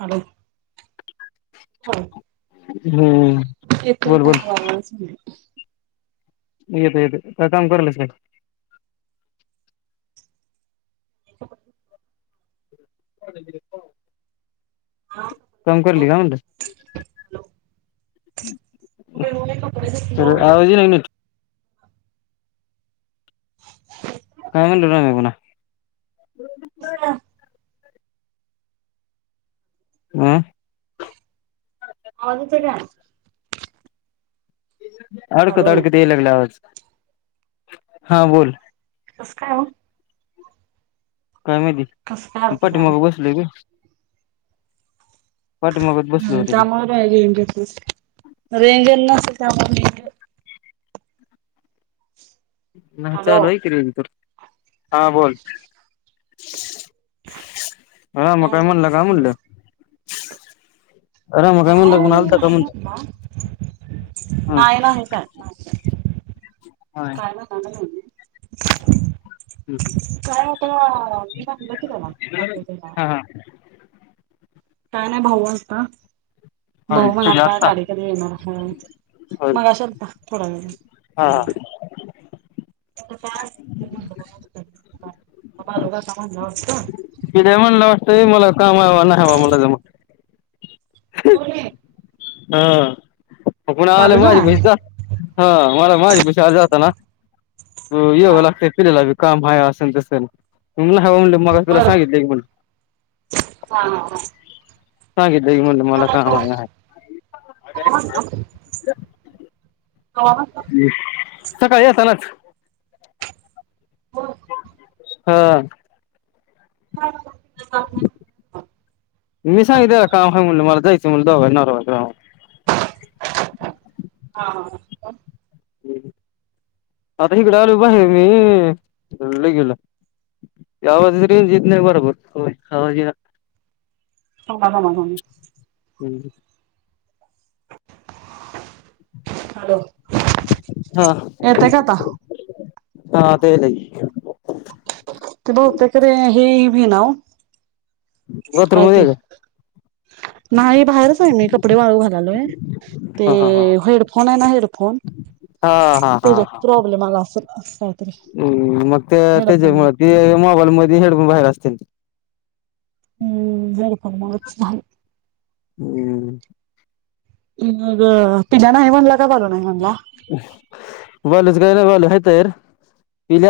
Hello ह हम्म येतोय बोल बोल काय आवाज येते येते काय काम करायलेस काय च्या काय काम करायली का म्हणलं ब होय होय कपडे धुतलो. तर आवाज येईना काय म्हनल रव्या पुणा कस काय अ आवाज येतंय का अडकत अडकत याय लागला आवाज हा बोल काय ओ काय कसं काय माहाती अर्थ झाला? पाठीमाग बसलोय मी पाठीमागत बसलो हम् होतो त्यामूळ आहे रेंज रेंजर न [unintelligible] हम हॅलो चालू हाय की रेज पण हा बोल. [inaudible] आ मग काय झालं म्हणलं काय बोला. म्हणलं? [inaudible] काय आलता का नाही म्हणलं म्हणला हा? नाही नाही काय नाही काय हाय काय [inaudible] नाही [inaudible] काय आता मी म्हणलं की त्याला [inaudible] हा हा काय नाही भाऊ आलता. होय भाऊ कधी म्हणालात आत्ता गाडी कधी येणार हाय होय मगाशी आलता थोडा वेळ हा [inaudible] मग बाळू काका म्हणलं वाटतं. मी तर म्हणलं असतं मला काम हाय न्हाय बाबा मला जमत. कोण ए? हा [inaudible] हा‌‌ ना माज्यापाशी आली येताना. हो [unintelligible] काम हाय असं न तसं न. मी होय म्हणलं मगाशी तुला बरं सांगितलंय की हा हा हा [inaudible] सांगि लय म्हणलं मला त्याला काम कवा आहे हां. [inaudible] म्हणला सकाळी येतानाच. होय हा. [inaudible] मी सांगितलं त्याला मला काम हाय म्हणून मला जायच तुम्ही दोघांनी नवरा बायको या हा का? आता इकडे आलो बाहेर मी लघवीला आवाजच रेंज येत नाही बरोबर होय आवाज येईना. [inaudible] हम हम हॅलो हा येतंय का आता? हा ते [inaudible] मी ना बाथरूम काय मध्ये ते आहे का? - नाही बाहेरच आहे मी कपडे वाळू घालायलोय ते हा हा हा. हेडफोन आहे ना हेडफोन हा त्याचा प्रॉब्लेम आला असल [inaudible] हम् मग ते त्याच्यामुळ ते मोबाईल मधी हेडफोन बाहेर असतील हम्म [unintelligible] मग हम्म तिला नाही म्हणला का मला नाही म्हणला [unintelligible]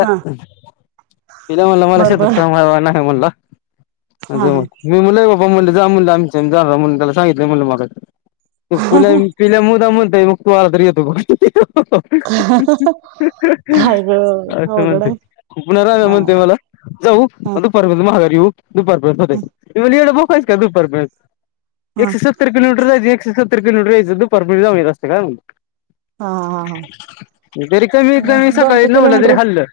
हा म्हणला मला बरोबर शेतात काम हाय नाही म्हणला [inaudible] बग हा हा म्हणलं जा म्हटलं आमच्या आमी जानारे म्हणून त्याला सांगितलंय मगाशी [unintelligible] तू आला तर येतो ह काय ग अस अवघड म्हणतंय आहे खुपणारे काय हा म्हणतंय मला जाऊ हा अन दुपारनच माघारी येऊ दुपार परेंत होतंय की होईल का दुपार परेंत हा एकशे सत्तर किलोमीटर जायच एकशे सतत [unintelligible] दुपारपर्यंत [unintelligible] नसतं काय म्हणून. हा हा हा अ तरी कमीत कमी मग सकाळी दोनशे नऊला जरी किलोमीटर हल्लं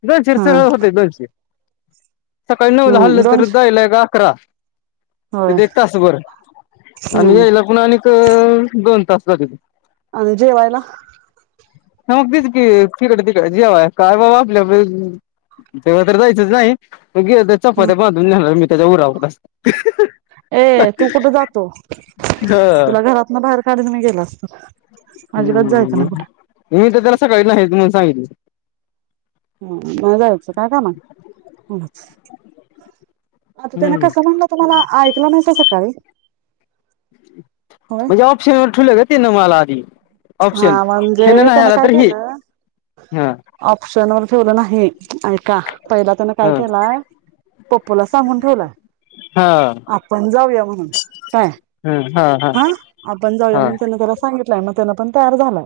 [unintelligible] हा सह होतंय दोनशे. सकाळी नऊला हम्म हललं तर दोनशे जायला एक अकरा. होय तिथे एक तासभर आणि हम्म यायला पण आणि एक दोन तास [unintelligible] अन जेवायला? [unintelligible] की तिकडं तिकड जेवाय काय बाबा आपल्या [unintelligible] देवाकडं जायचच नाही. गेलं त हम्म चपात्या बांधून नेणार मी. ते जऊ राव बस. ए तू कुठं जातो? तुला घरातनं बाहेर काढीन मी गेलास तर. हम्म मी तर त्याला सकाळी नाहीच म्हणून [unintelligible] हम्म नाही जायचं हाय क नाही हम्म. [inaudible] आता त्याना हम्म. कसं म्हणलं तुम्हाला कलांनच सकाळी होय म्हणजे ऑपशन ठुलंय होय तिन तुम्हाला आदी हा म्हणजे त्यान काय केलं हा ऑप्शन वर ठेवलं नाही! ऐका पहिला त्यान काय हा केलाय पप्पूला सांगून ठेवलाय हा आपण जाऊया म्हणून काय हा आपण जाऊया म्हणून त्यांन त्याला सांगितलं! लय त्यांन पण तयार झाला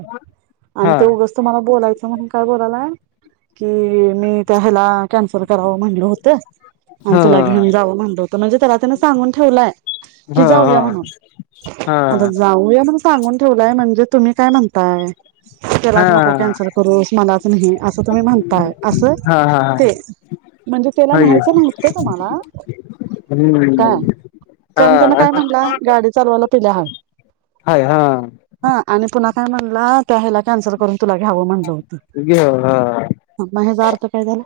हा आणि हा उगाच तुमला बोलाय च म्हणून काय बोलाला की मी त्या ह्याला कॅन्सल करावं म्हणल होतं! आणि तुला हा घेऊन जाऊ म्हणलो तर म्हणजे त्याला त्यान सांगून ठेवलाय की हा जाऊया म्हणून, हा आता जाऊया म्हण सांगून ठेवय म्हणजे तुम्ही काय म्हणताय? हा त्यालाच नको कॅन्सल करूस मलाच नाही असं तुम्ही म्हणताय अस हा हा हा हा ते म्हणजे, त्याला होय न्यायचं न्हत तुम्हाला काय हम्म कारण त्या हा काय म्हण गाडी चालवायला तला ह हाय हा पुन्हा काय म्हणला त्या ह्याला कॅन्सल करून तुला घ्याव म्हणलं होत घे हा म हेजा अर्थ काय झाला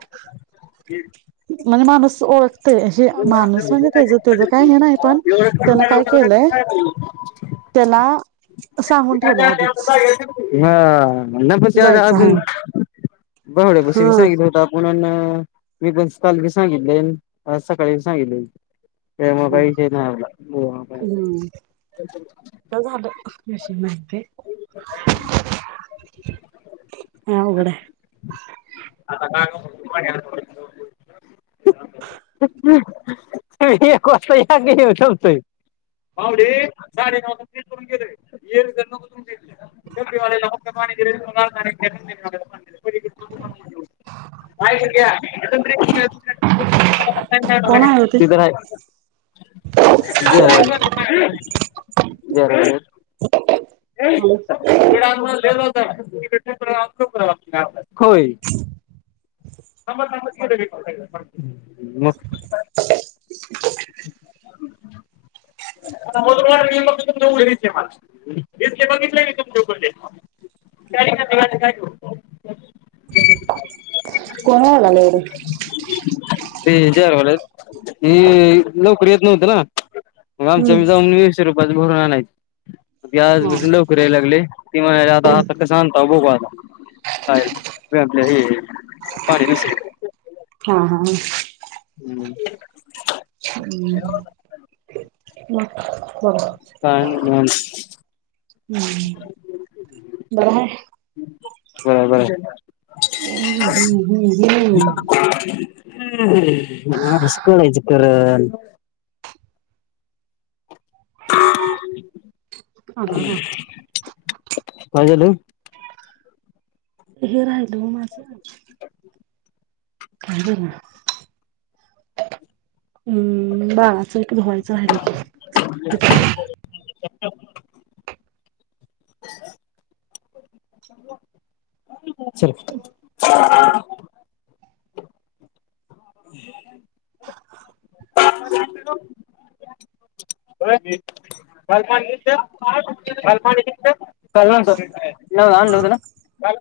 मानु [inaudible] ते माणूस म्हणजे त्याच त्याच काय हे नाही पण त्यान काय केलंय त्याला सांगून ठेवले आधीच हा म्हन जायचं आहे अजून भावड्या पशी बी हा सांगितल होत आपूण म्हणून मी पण काल बी सांगितले आज सकाळी सांगितलय हम् झालं आताशी हा अवघड हाय [inaudible] [inaudible] एक होतंय आणि थांबताय पावडे साडे नऊ ला टी सोडून गेलोय डबडी वाल्याला फक्त पाणी दिलंय पलिकड [inaudible] कोण आहे ओ ते तर आहे [inaudible] [inaudible] होय. [unintelligible] [inaudible] हम्म मग. [inaudible] डिचकी बघितलाय काय तुमच्याकडले? [unintelligible] [unintelligible] ए कोण ओरडालय एवढं लवकर ये [inaudible] मग आमच्या बी हम्म जाऊन वीस रुप [unintelligible] भरून आणायचं. गॅस बिस लवकर याय लागलंय [unintelligible] कसं आणताव बघू आता काय नाही आपल्या हे पाणी नुसार. हां हां हां. हम्म. मग? [unintelligible] हम्म हम्म बरं हाय? बरं आहे बरं आहे. अम्म हं हं हं. [unintelligible] म असं करायचं करन. [inaudible] काय झालं? हे राहिलं ओ माझं काय बरं? अम्म बाळाचं धुवायचं राहिलं त [unintelligible] [inaudible] चला. होय काल पाणी दिलंत? [unintelligible] काल पाणी दिलंत? [unintelligible] काल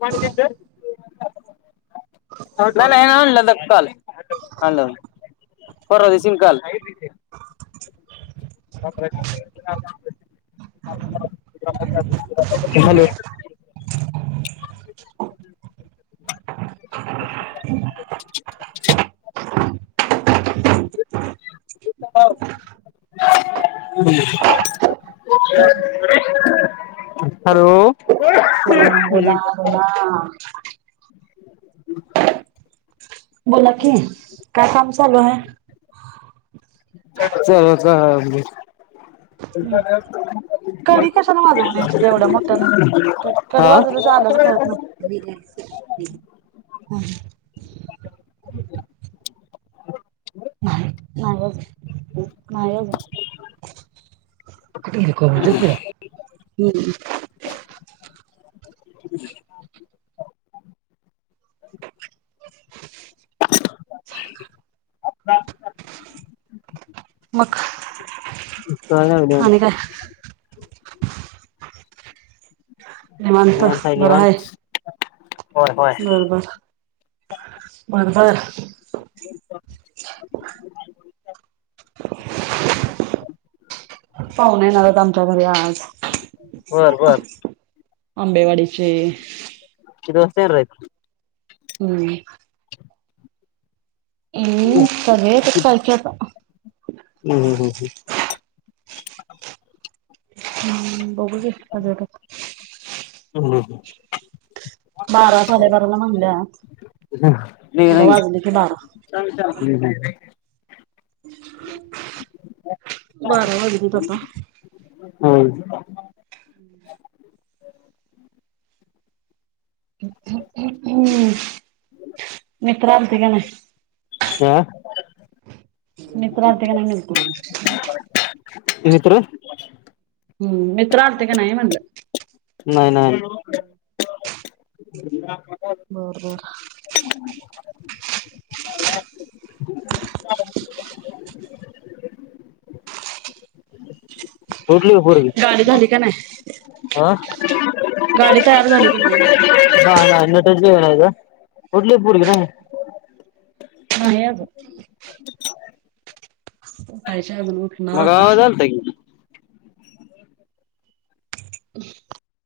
पाणी दिलंत? नाही नाही आणलंत काल, परवा दिवशी आन काल. [unintelligible] हॅलो? बोला [unintelligible] हॅलो? बोला बोला बोला. बोला की, काय काम चालू हाय? चला [unintelligible] कडी कशाला वाजून यायचं एवढ्या मोठ्यानं कडी कडी हा वाजवल्याशिवाय आल्याचं कळत नाही. होय. न्हाई नाय बाबा. नाईलाज आहे. एखादं दे की. हम्म. मग म चांगल्या ग आणि काय देवांशे निवांत बरं हाय. होय होय बरंबरं बरबर. [inaudible] [inaudible] [inaudible] पाहुणे येणारेत आमच्या घरी आज. बर बरं आंबेवाडीचे किती वाजता येणार हाइत? हम्म. हम्म करेल ते कॉल कि आता. [unintelligible] हम्म हम्म. बारा साडेबाराला म्हणल्यात नाही आता नाही वाजले की बारा हम्म बारा वाजलेत आता. हम्म. [unintelligible] हम्म मित्र आलती का नाही. आ. मित्र आलती का नाही म्हणलो. मित्र. हम्म मित्र आलते का नाही म्हणलं. नाही नाही. [unintelligible] [unintelligible] बर बर. पटली का पोरगी गाडी झाली का नाही आ गाडी तयार झाली का नाही. पटली का पोरगी नाही. नाहीं आजुन. [unintelligible] मग आता. आवाज आलता की. [unintelligible]